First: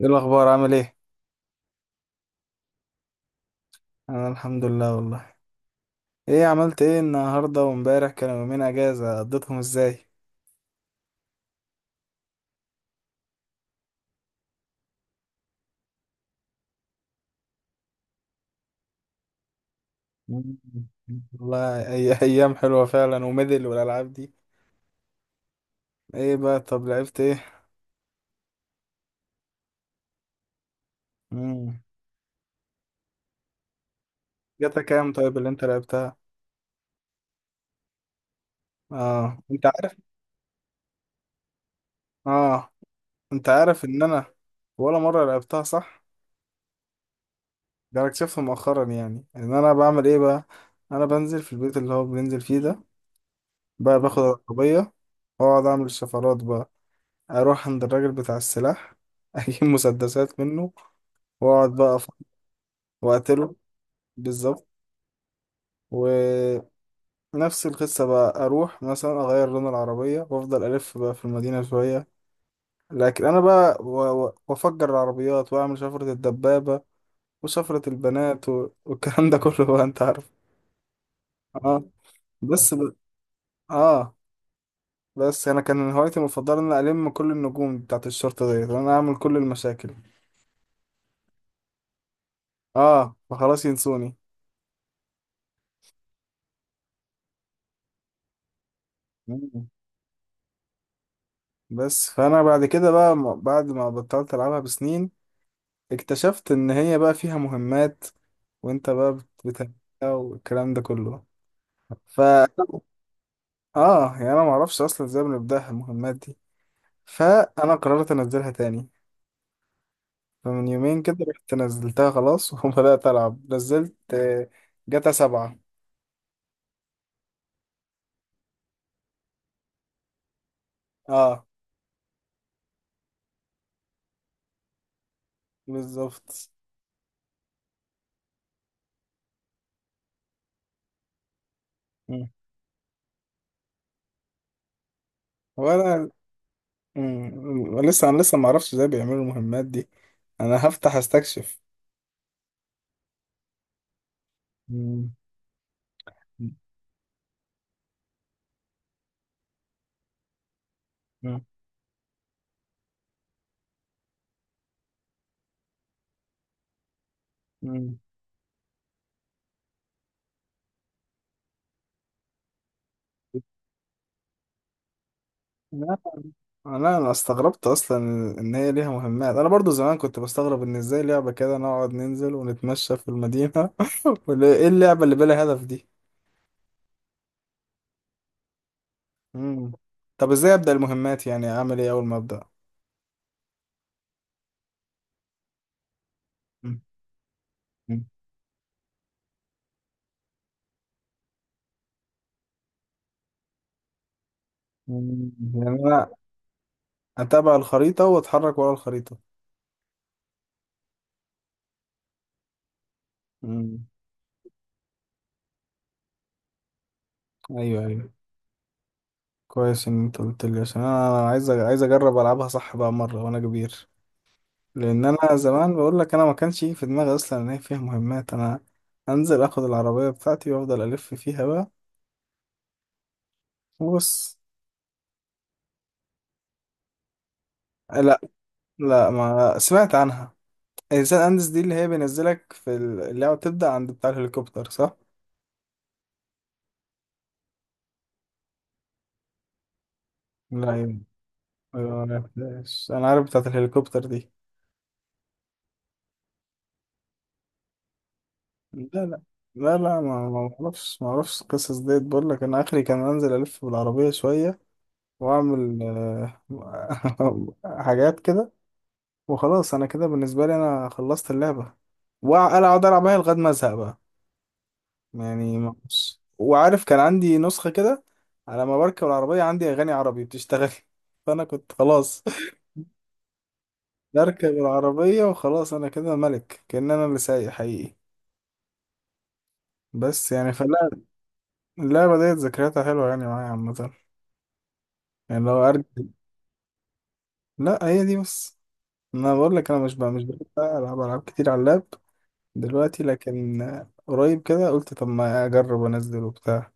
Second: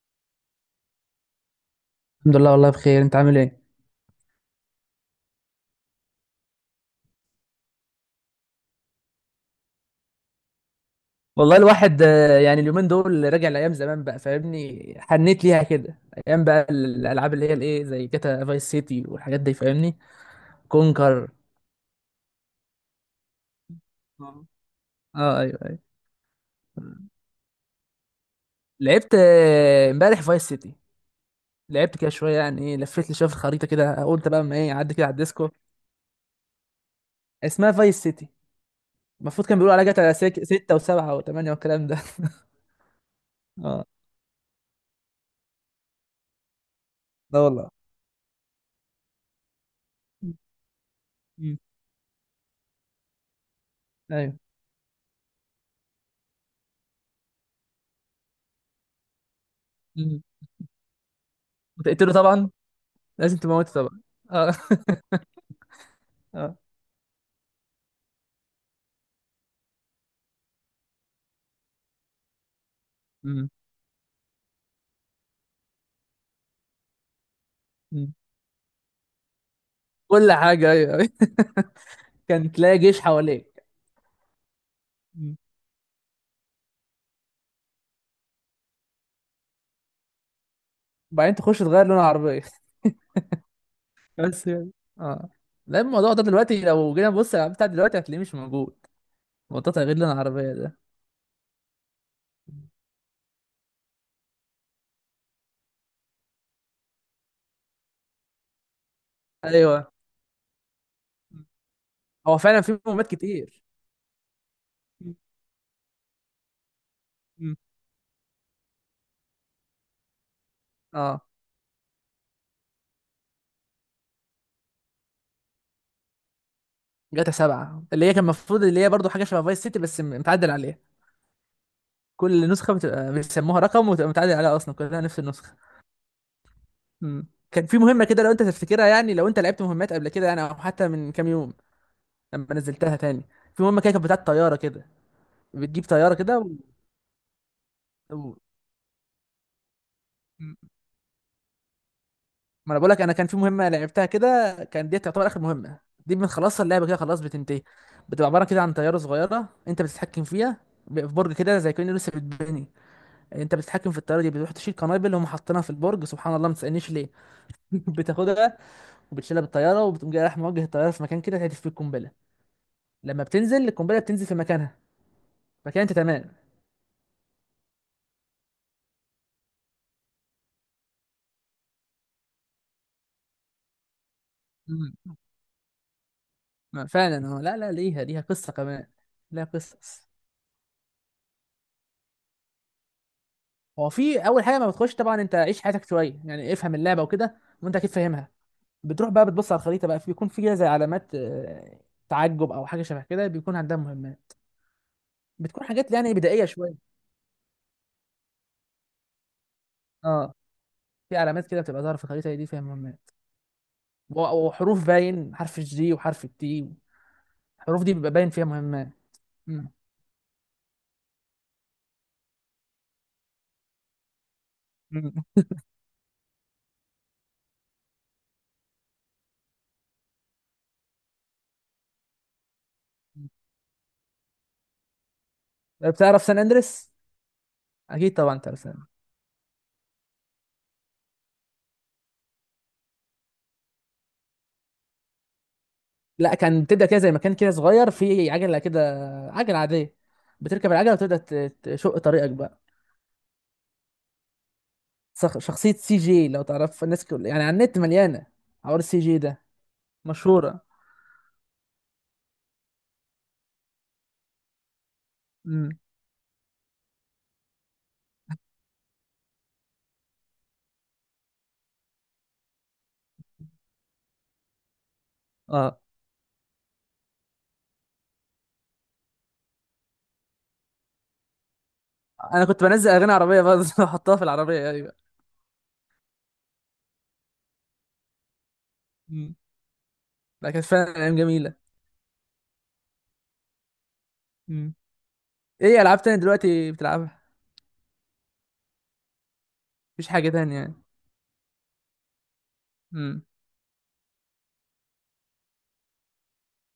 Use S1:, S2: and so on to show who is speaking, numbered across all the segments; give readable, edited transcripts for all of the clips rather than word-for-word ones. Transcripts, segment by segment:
S1: ايه الاخبار؟ عامل ايه؟
S2: الحمد لله، والله بخير. انت عامل ايه؟
S1: انا الحمد لله والله. ايه عملت ايه النهارده؟ وامبارح كانوا يومين اجازه قضيتهم ازاي؟
S2: والله الواحد يعني اليومين دول راجع لايام زمان بقى، فاهمني؟ حنيت ليها كده. ايام بقى الالعاب اللي هي الايه، زي جاتا فايس سيتي والحاجات دي، فاهمني؟
S1: مم.
S2: كونكر.
S1: والله اي ايام حلوه فعلا، وميدل والالعاب دي.
S2: اه. اه، ايوه ايوه.
S1: ايه بقى؟ طب لعبت ايه؟
S2: لعبت امبارح فايس سيتي.
S1: امم.
S2: لعبت كده شويه، يعني ايه، لفيت لي شويه في الخريطه كده، قلت بقى ما ايه
S1: جاتا
S2: اعدي كده
S1: كام
S2: على
S1: طيب اللي
S2: الديسكو.
S1: انت لعبتها؟
S2: اسمها فايس سيتي.
S1: اه،
S2: المفروض كان
S1: انت
S2: بيقولوا عليها
S1: عارف.
S2: جاتا ستة وسبعة وثمانية والكلام ده.
S1: اه، انت عارف
S2: اه.
S1: ان انا ولا مره لعبتها صح.
S2: لا والله.
S1: ده انا اكتشفت مؤخرا يعني ان انا بعمل ايه بقى. انا بنزل في
S2: مم.
S1: البيت اللي هو بننزل فيه ده، بقى باخد
S2: ايوه.
S1: العربيه واقعد اعمل الشفرات بقى، اروح عند الراجل بتاع السلاح اجيب
S2: مم.
S1: مسدسات منه، واقعد بقى
S2: وتقتله طبعا. لازم
S1: واقتله.
S2: تموته طبعا. اه.
S1: بالظبط.
S2: اه.
S1: ونفس القصة بقى اروح مثلا اغير لون العربية وافضل الف بقى في المدينة شوية، لكن انا
S2: مم.
S1: بقى وافجر العربيات واعمل شفرة الدبابة وشفرة
S2: مم.
S1: البنات والكلام ده كله بقى انت عارف.
S2: كل حاجة، أيوة أيوة.
S1: اه.
S2: كان
S1: بس
S2: تلاقي
S1: ب...
S2: جيش حواليك.
S1: اه.
S2: مم.
S1: بس انا كان هوايتي المفضلة ان أنا الم كل النجوم بتاعت الشرطة ديت وانا اعمل كل المشاكل.
S2: وبعدين تخش تغير لون العربية.
S1: اه، فخلاص ينسوني.
S2: بس يعني. اه. لا، الموضوع ده دلوقتي لو جينا نبص على بتاع دلوقتي هتلاقيه مش موجود، موضوع تغيير لون العربية ده.
S1: بس فانا بعد كده بعد ما بطلت العبها بسنين اكتشفت ان هي بقى فيها مهمات، وانت بقى
S2: ايوه.
S1: بتعملها والكلام ده كله. ف
S2: هو فعلا في مهمات كتير.
S1: يعني انا ما اعرفش اصلا
S2: مم.
S1: ازاي بنبداها المهمات دي،
S2: مم.
S1: فانا قررت انزلها تاني. فمن يومين كده
S2: اه.
S1: رحت نزلتها خلاص وبدات العب. نزلت جاتا سبعة.
S2: جاتا سبعة، اللي هي كان المفروض اللي هي برضه حاجة شبه فايس سيتي بس متعدل عليها.
S1: اه.
S2: كل نسخة بتبقى بيسموها رقم وتبقى متعدل عليها، أصلا كلها نفس النسخة.
S1: بالظبط.
S2: مم. كان في مهمة كده، لو أنت تفتكرها، يعني لو أنت لعبت مهمات قبل كده، يعني أو حتى من كام يوم
S1: مم.
S2: لما نزلتها تاني. في مهمه كده كانت بتاعت طياره كده، بتجيب
S1: وانا.
S2: طياره كده و...
S1: مم. لسه انا
S2: و...
S1: لسه ما اعرفش ازاي بيعملوا المهمات دي. انا هفتح استكشف.
S2: ما انا بقول لك، انا كان في مهمه لعبتها كده، كان دي تعتبر اخر مهمه. دي
S1: مم.
S2: بنخلصها اللعبه كده، خلاص بتنتهي. بتبقى عباره كده عن طياره صغيره انت بتتحكم فيها، في برج كده زي كأنه لسه بيتبني. انت بتتحكم في الطياره دي، بتروح تشيل قنابل هم حاطينها في البرج، سبحان الله ما تسالنيش ليه.
S1: مم.
S2: بتاخدها وبتشيلها بالطياره، وبتقوم جاي رايح موجه الطياره في مكان كده تهدف فيه القنبله. لما بتنزل القنبله بتنزل في مكانها، فكده انت
S1: لا،
S2: تمام.
S1: انا استغربت اصلا ان هي ليها مهمات. انا برضو زمان كنت بستغرب ان ازاي لعبة كده نقعد ننزل ونتمشى في المدينة. ولا ايه اللعبة اللي بلا هدف دي؟
S2: ما فعلا اه، لا لا، ليها قصة كمان، ليها
S1: مم.
S2: قصص.
S1: طب ازاي ابدا المهمات؟ يعني اعمل ايه اول ما ابدا؟
S2: هو في أول حاجة ما بتخش طبعا، أنت عيش حياتك شوية، يعني افهم
S1: مم.
S2: اللعبة وكده، وأنت أكيد
S1: مم.
S2: فاهمها. بتروح بقى بتبص على الخريطة بقى، بيكون في كده زي علامات تعجب أو حاجة شبه كده، بيكون عندها مهمات.
S1: مم.
S2: بتكون
S1: يعني
S2: حاجات
S1: انا
S2: يعني بدائية شوية.
S1: اتابع الخريطة واتحرك ورا الخريطة.
S2: اه. في علامات كده بتبقى ظاهرة في الخريطة دي فيها مهمات،
S1: مم.
S2: وحروف، باين حرف الجي وحرف التي. الحروف
S1: ايوه،
S2: دي
S1: ايوه.
S2: بيبقى باين فيها مهمات. مم.
S1: كويس ان انت قلت لي عشان انا عايز عايز اجرب العبها صح بقى مرة وانا كبير، لان
S2: مم.
S1: انا زمان بقول لك انا ما كانش يجي في دماغي اصلا ان هي فيها مهمات. انا انزل اخد العربيه بتاعتي وافضل الف فيها بقى. بص.
S2: بتعرف سان أندريس؟ أكيد
S1: لا،
S2: طبعا تعرف.
S1: لا، ما سمعت عنها. الانسان اندس دي اللي هي بينزلك في اللعبه بتبدا عند بتاع الهليكوبتر صح؟
S2: لا، كان بتبدا كده زي مكان كده صغير فيه عجله كده، عجله عاديه. بتركب
S1: لا
S2: العجله
S1: يم-
S2: وتبدا تشق
S1: أيوة، ما
S2: طريقك بقى.
S1: عرفتهاش. انا عارف بتاعه الهليكوبتر دي.
S2: شخصيه سي جي، لو تعرف، الناس كل... يعني على النت مليانه حوار
S1: لا،
S2: السي جي
S1: لا،
S2: ده.
S1: لا، لا، ما ما
S2: مشهوره.
S1: اعرفش ما اعرفش القصص ديت. بقول لك انا اخري كان انزل الف بالعربيه شويه
S2: امم.
S1: واعمل حاجات كده. وخلاص انا كده بالنسبه لي انا خلصت اللعبه، وانا اقعد العب بيها لغايه ما ازهق بقى. يعني
S2: اه
S1: بص، وعارف كان عندي نسخه كده، على ما بركب العربيه عندي اغاني عربي بتشتغل فانا كنت خلاص،
S2: انا كنت بنزل اغاني عربيه برضه، واحطها في
S1: بركب
S2: العربيه، ايوه.
S1: العربيه وخلاص انا كده ملك كأن انا اللي سايق حقيقي.
S2: امم.
S1: بس
S2: لا،
S1: يعني
S2: كانت
S1: فلا،
S2: فعلا ايام جميله.
S1: اللعبه ديت ذكرياتها حلوه يعني معايا عامه.
S2: امم.
S1: يعني لو
S2: ايه
S1: ارجع.
S2: العاب تانية دلوقتي بتلعبها؟
S1: لا، هي دي بس. انا بقول لك انا مش
S2: مفيش
S1: بقى مش
S2: حاجه
S1: بحب
S2: تانية يعني؟
S1: العب العاب كتير على اللاب دلوقتي.
S2: امم.
S1: لكن قريب كده قلت طب ما اجرب انزل وبتاع.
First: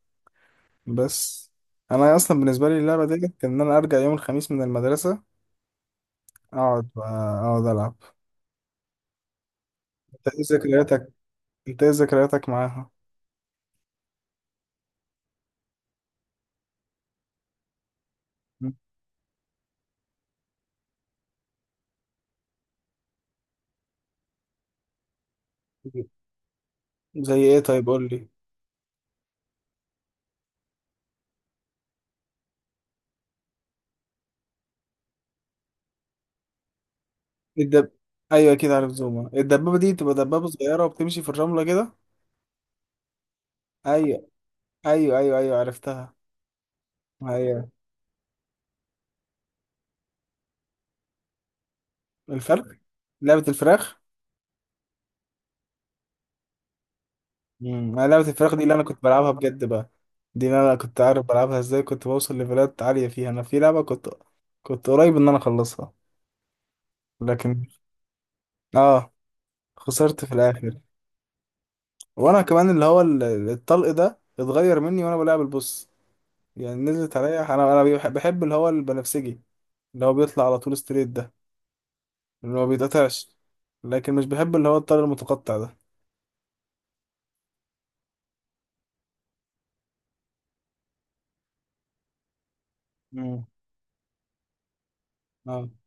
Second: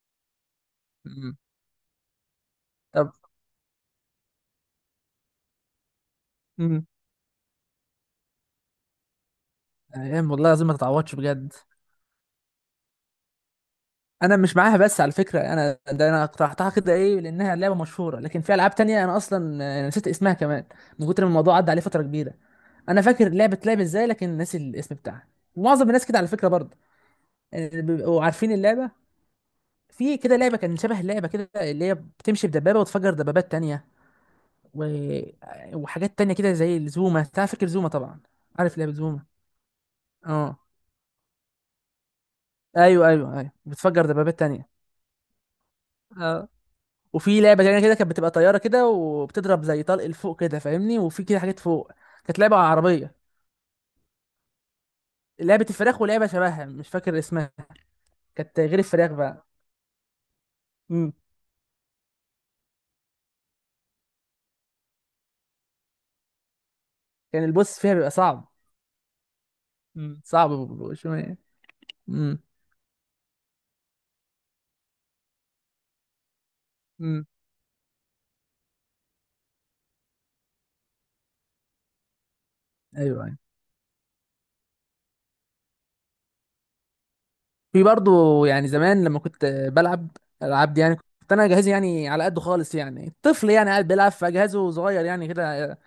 S2: امم.
S1: بس. انا اصلا بالنسبه لي اللعبه
S2: طب.
S1: دي كان ان انا ارجع يوم الخميس من المدرسه،
S2: امم.
S1: اقعد بقى- اقعد العب. انت
S2: ايام
S1: ايه
S2: والله العظيم ما
S1: ذكرياتك
S2: تتعوضش بجد.
S1: انت ايه ذكرياتك معاها؟
S2: انا مش معاها، بس على فكره انا ده انا اقترحتها كده، ايه، لانها لعبه مشهوره، لكن في
S1: مم.
S2: العاب تانية انا اصلا نسيت اسمها كمان، من كتر ما الموضوع عدى عليه فتره كبيره. انا فاكر اللعبه بتلعب ازاي، لكن ناسي الاسم بتاعها. معظم الناس كده على فكره برضه،
S1: زي ايه؟
S2: يعني
S1: طيب قول
S2: بيبقوا
S1: لي.
S2: عارفين اللعبه. في كده لعبه كان شبه اللعبه كده، اللي هي بتمشي بدبابه وتفجر دبابات تانية، و... وحاجات تانية كده زي زوما. انت فاكر زوما
S1: الدب
S2: طبعا؟
S1: ايوه اكيد
S2: عارف
S1: عارف
S2: لعبه زوما؟
S1: زوما. الدبابه دي بتبقى دبابه
S2: اه.
S1: صغيره وبتمشي في الرمله كده.
S2: ايوه بتفجر
S1: ايوه،
S2: دبابات تانية.
S1: ايوه، ايوه، ايوه، عرفتها.
S2: اه. وفي لعبه
S1: ايوه.
S2: تانية كده، كانت بتبقى طياره كده وبتضرب زي طلق لفوق كده، فاهمني؟ وفي كده حاجات فوق. كانت لعبه
S1: الفرخ
S2: عربيه.
S1: لعبه الفراخ.
S2: لعبه الفراخ، ولعبه شبهها مش فاكر اسمها.
S1: امم. لعبه الفراخ
S2: كانت
S1: دي اللي
S2: غير
S1: انا كنت
S2: الفراخ
S1: بلعبها
S2: بقى.
S1: بجد بقى. دي اللي انا كنت
S2: امم.
S1: عارف بلعبها ازاي. كنت بوصل ليفلات عاليه فيها. انا في لعبه كنت قريب ان انا اخلصها.
S2: كان
S1: لكن
S2: البوس فيها بيبقى صعب.
S1: اه،
S2: امم،
S1: خسرت في
S2: صعب
S1: الاخر.
S2: شويه. امم.
S1: وانا كمان اللي هو الطلق ده اتغير مني وانا بلعب البوس. يعني نزلت
S2: امم.
S1: عليا. انا بحب اللي هو البنفسجي اللي هو بيطلع على طول ستريت ده اللي هو
S2: ايوه
S1: بيتقطعش.
S2: أيوة.
S1: لكن مش بحب اللي هو الطلق المتقطع ده.
S2: في برضو يعني زمان لما كنت بلعب العاب دي، يعني كنت انا جهازي يعني على قده خالص، يعني
S1: مم.
S2: طفل يعني قاعد بيلعب فجهازه صغير يعني
S1: اه،
S2: كده.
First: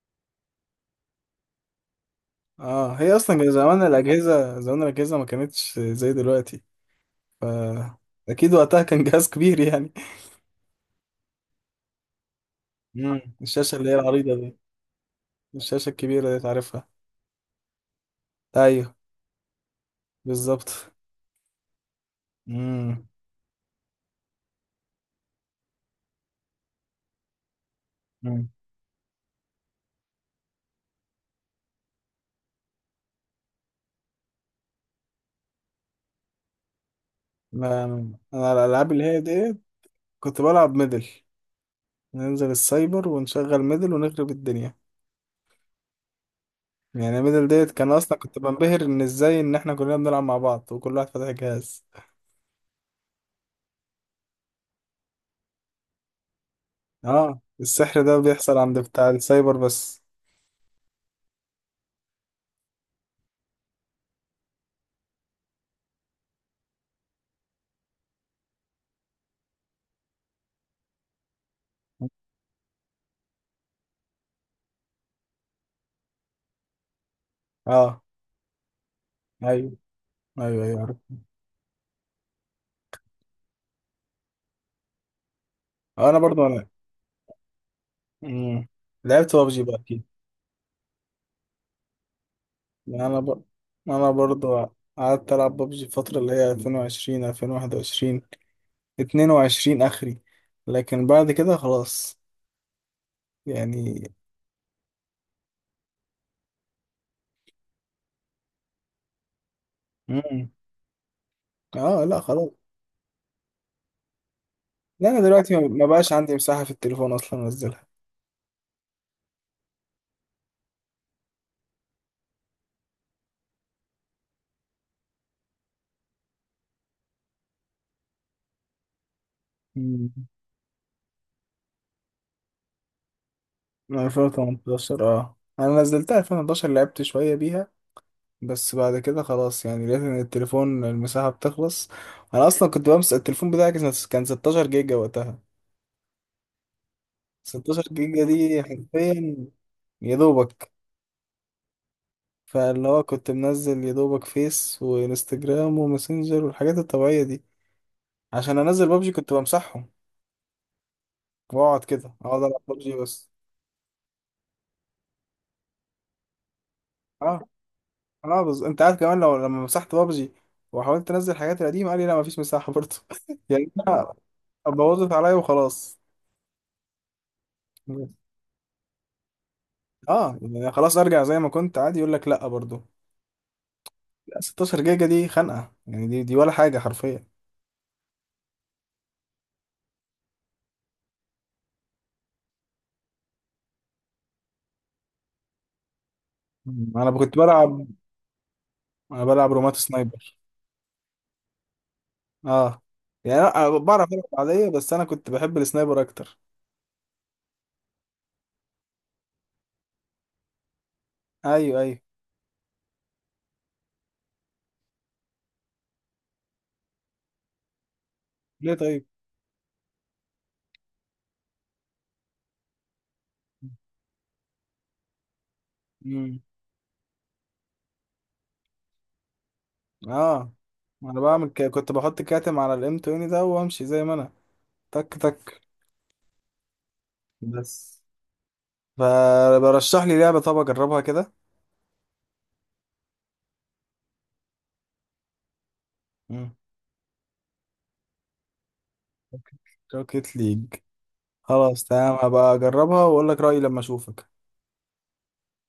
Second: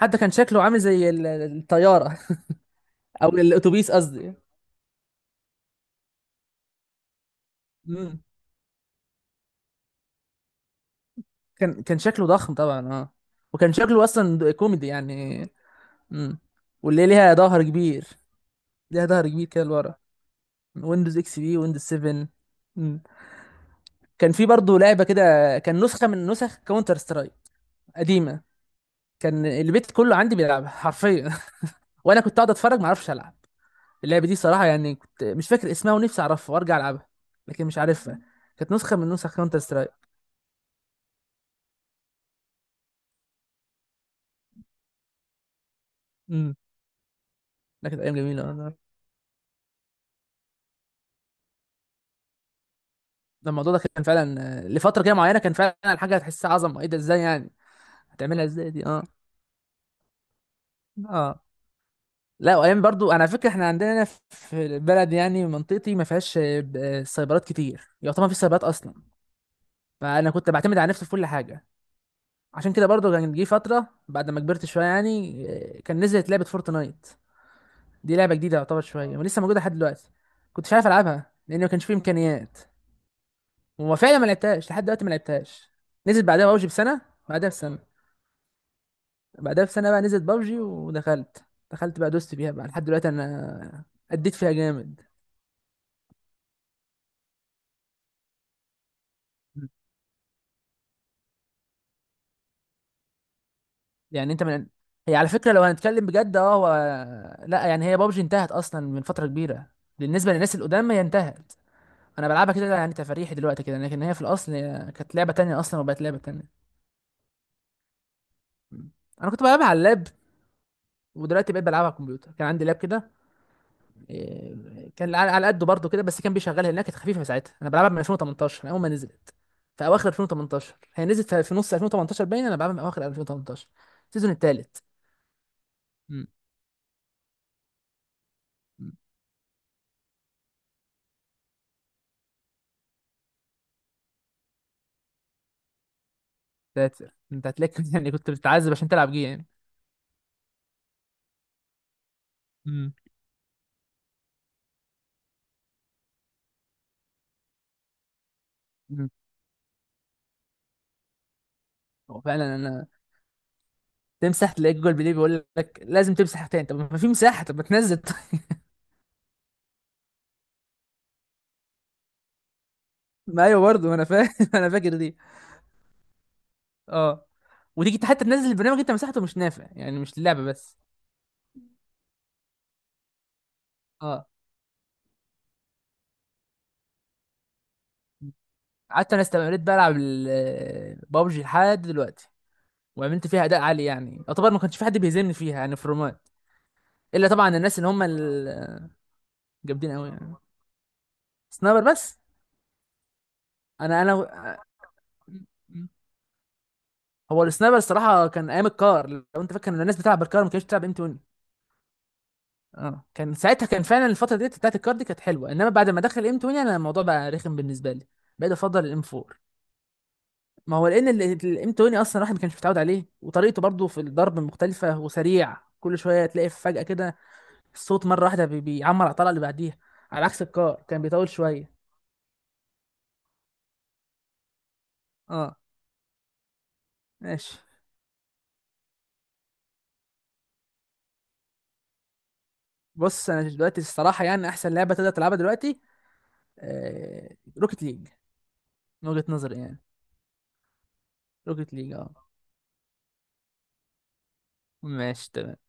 S2: حتى كان شكله عامل زي الطياره،
S1: اه، هي
S2: او
S1: اصلا كان زمان
S2: الاتوبيس قصدي.
S1: الاجهزه، ما كانتش زي دلوقتي. ف،
S2: امم.
S1: اكيد وقتها كان جهاز كبير يعني.
S2: كان شكله ضخم طبعا اه.
S1: مم.
S2: وكان
S1: الشاشه اللي هي
S2: شكله
S1: العريضه
S2: اصلا
S1: دي،
S2: كوميدي يعني.
S1: الشاشه الكبيره دي
S2: امم.
S1: تعرفها؟
S2: واللي ليها ظهر كبير،
S1: ايوه.
S2: ليها ظهر كبير كده لورا.
S1: بالظبط.
S2: ويندوز اكس بي، ويندوز 7. امم.
S1: امم.
S2: كان في برضه لعبه كده، كان نسخه من نسخ كاونتر سترايك قديمه.
S1: مم.
S2: كان البيت كله عندي بيلعبها حرفيا، وانا كنت قاعد اتفرج ما اعرفش العب. اللعبه دي صراحه يعني، كنت مش فاكر اسمها ونفسي اعرفها وارجع العبها، لكن مش
S1: لا، انا
S2: عارفها.
S1: أنا
S2: كانت
S1: الالعاب
S2: نسخه
S1: اللي
S2: من
S1: هي
S2: نسخ
S1: دي
S2: كاونتر سترايك.
S1: كنت بلعب ميدل. ننزل السايبر ونشغل ميدل ونخرب الدنيا.
S2: امم.
S1: يعني ميدل ديت
S2: ده
S1: كان
S2: كانت ايام
S1: اصلا كنت
S2: جميله.
S1: بنبهر ان ازاي ان احنا كلنا بنلعب مع بعض وكل واحد فاتح جهاز.
S2: ده الموضوع ده كان فعلا لفتره كده معينه، كان فعلا الحاجه هتحسها عظمه، ايه ده، ازاي
S1: اه،
S2: يعني
S1: السحر ده
S2: هتعملها
S1: بيحصل
S2: ازاي
S1: عند
S2: دي؟ اه.
S1: بتاع السايبر بس.
S2: اه لا، وايام برضو انا فاكر احنا عندنا هنا في البلد، يعني منطقتي ما فيهاش سايبرات كتير، يعتبر ما فيش سايبرات اصلا. فانا كنت بعتمد على نفسي في كل حاجه. عشان كده برضو كان جه فتره بعد ما كبرت شويه يعني، كان نزلت لعبه فورتنايت.
S1: اه،
S2: دي لعبه جديده يعتبر شويه ولسه موجوده لحد
S1: ايوه،
S2: دلوقتي.
S1: ايوه،
S2: كنتش
S1: ايوه،
S2: عارف
S1: عارف.
S2: العبها لان ما كانش فيه امكانيات، وفعلا ما لعبتهاش لحد دلوقتي، ما لعبتهاش.
S1: انا
S2: نزلت
S1: برضو
S2: بعدها بوجي
S1: انا.
S2: بسنه، بعدها بسنه،
S1: مم. لعبت بابجي
S2: بعدها
S1: بقى
S2: بسنة بقى
S1: اكيد.
S2: نزلت بابجي ودخلت، دخلت بقى دوست فيها بقى لحد
S1: يعني
S2: دلوقتي
S1: انا
S2: انا،
S1: انا
S2: اديت فيها
S1: برضو
S2: جامد.
S1: قعدت العب بابجي الفترة اللي هي 2020 2021 22 اخري. لكن بعد كده خلاص يعني.
S2: يعني انت من، هي على فكرة لو هنتكلم بجد اه هو، لا يعني هي بابجي انتهت اصلا من فترة كبيرة، بالنسبة
S1: مم.
S2: للناس القدام هي انتهت.
S1: اه، لا
S2: انا
S1: خلاص.
S2: بلعبها كده يعني تفاريحي دلوقتي كده، لكن هي في الاصل هي
S1: لا،
S2: كانت
S1: انا
S2: لعبة
S1: دلوقتي
S2: تانية
S1: ما
S2: اصلا
S1: ما
S2: وبقت
S1: بقاش
S2: لعبة
S1: عندي
S2: تانية.
S1: مساحة في التليفون اصلا انزلها.
S2: انا كنت بلعبها على اللاب، ودلوقتي بقيت بلعبها على الكمبيوتر. كان عندي لاب كده، إيه، كان على على قده برضه كده، بس كان بيشغلها لانها كانت خفيفه ساعتها. انا بلعبها من 2018، من اول ما نزلت، في اواخر
S1: مم.
S2: 2018. هي نزلت في نص 2018 باين، انا بلعبها من اواخر 2018،
S1: من
S2: السيزون الثالث.
S1: 2018. اه، انا نزلتها
S2: مم.
S1: 2011، لعبت شوية بيها. بس
S2: مم.
S1: بعد كده خلاص يعني، لقيت ان التليفون المساحة بتخلص. انا اصلا كنت بمسك التليفون بتاعي، كان 16 جيجا وقتها.
S2: انت
S1: 16
S2: هتلاقيك، يعني
S1: جيجا
S2: كنت
S1: دي
S2: بتتعذب عشان تلعب جي
S1: حرفيا
S2: يعني.
S1: يا دوبك. فاللي
S2: مم.
S1: هو كنت منزل يا دوبك فيس وانستجرام وماسنجر والحاجات الطبيعية دي. عشان انزل
S2: مم.
S1: بابجي كنت بمسحهم، واقعد كده
S2: هو
S1: اقعد
S2: فعلا
S1: العب
S2: انا،
S1: بابجي بس.
S2: تمسح تلاقي جوجل بلاي بيقول لك لازم تمسح تاني، طب ما في
S1: اه.
S2: مساحه، طب ما تنزل. طيب.
S1: اه، انت عارف كمان لما مسحت بابجي وحاولت انزل حاجات القديمه، قال لي لا مفيش مساحه برضه.
S2: ما ايوه
S1: يعني
S2: برضه، ما انا
S1: انا
S2: فاهم، انا فاكر
S1: بوظت
S2: دي.
S1: عليا وخلاص.
S2: اه. وتيجي حتى تنزل البرنامج انت مسحته مش نافع، يعني مش
S1: اه،
S2: اللعبه
S1: يعني
S2: بس.
S1: خلاص ارجع زي ما كنت عادي يقول لك لا برضه.
S2: اه.
S1: لا، 16 جيجا دي خنقه يعني، دي ولا حاجه حرفيا.
S2: قعدت انا استمريت بلعب بابجي لحد دلوقتي، وعملت فيها اداء عالي، يعني يعتبر ما كانش في حد بيهزمني فيها يعني في الرومات،
S1: مم. انا
S2: الا
S1: كنت
S2: طبعا الناس
S1: بلعب،
S2: اللي هم الجامدين
S1: انا بلعب رومات
S2: قوي
S1: سنايبر.
S2: يعني. سنايبر بس؟
S1: اه، يعني انا
S2: انا
S1: بعرف
S2: انا
S1: العب
S2: آه،
S1: عاديه، بس انا كنت بحب السنايبر اكتر.
S2: هو السنايبر الصراحه كان ايام الكار، لو انت فاكر ان الناس بتلعب بالكار ما كانتش بتلعب ام 20.
S1: ايوه، ايوه.
S2: اه، كان ساعتها كان فعلا الفتره ديت بتاعت الكار دي كانت حلوه، انما بعد ما دخل ام 20 انا الموضوع بقى رخم بالنسبه لي، بقيت
S1: ليه
S2: افضل الام
S1: طيب؟
S2: 4. ما هو لان الانتوني اصلا الواحد ما كانش متعود عليه، وطريقته برضه في الضرب مختلفه وسريع، كل شويه
S1: امم.
S2: تلاقي فجاه كده الصوت مره واحده بيعمر على الطلقه اللي بعديها، على عكس
S1: اه،
S2: الكار كان
S1: انا
S2: بيطول
S1: بعمل
S2: شويه.
S1: كنت بحط كاتم على الام 20 ده وامشي زي ما انا، تك
S2: اه
S1: تك.
S2: ماشي.
S1: بس، فبرشح لي لعبة طب أجربها كده.
S2: بص انا دلوقتي الصراحه يعني احسن لعبه تقدر تلعبها دلوقتي
S1: مم.
S2: روكيت ليج، من وجهه نظري يعني.
S1: روكيت ليج.
S2: روكيت
S1: خلاص
S2: ليج، اه
S1: تمام، هبقى أجربها وأقول لك رأيي لما أشوفك.
S2: ماشي.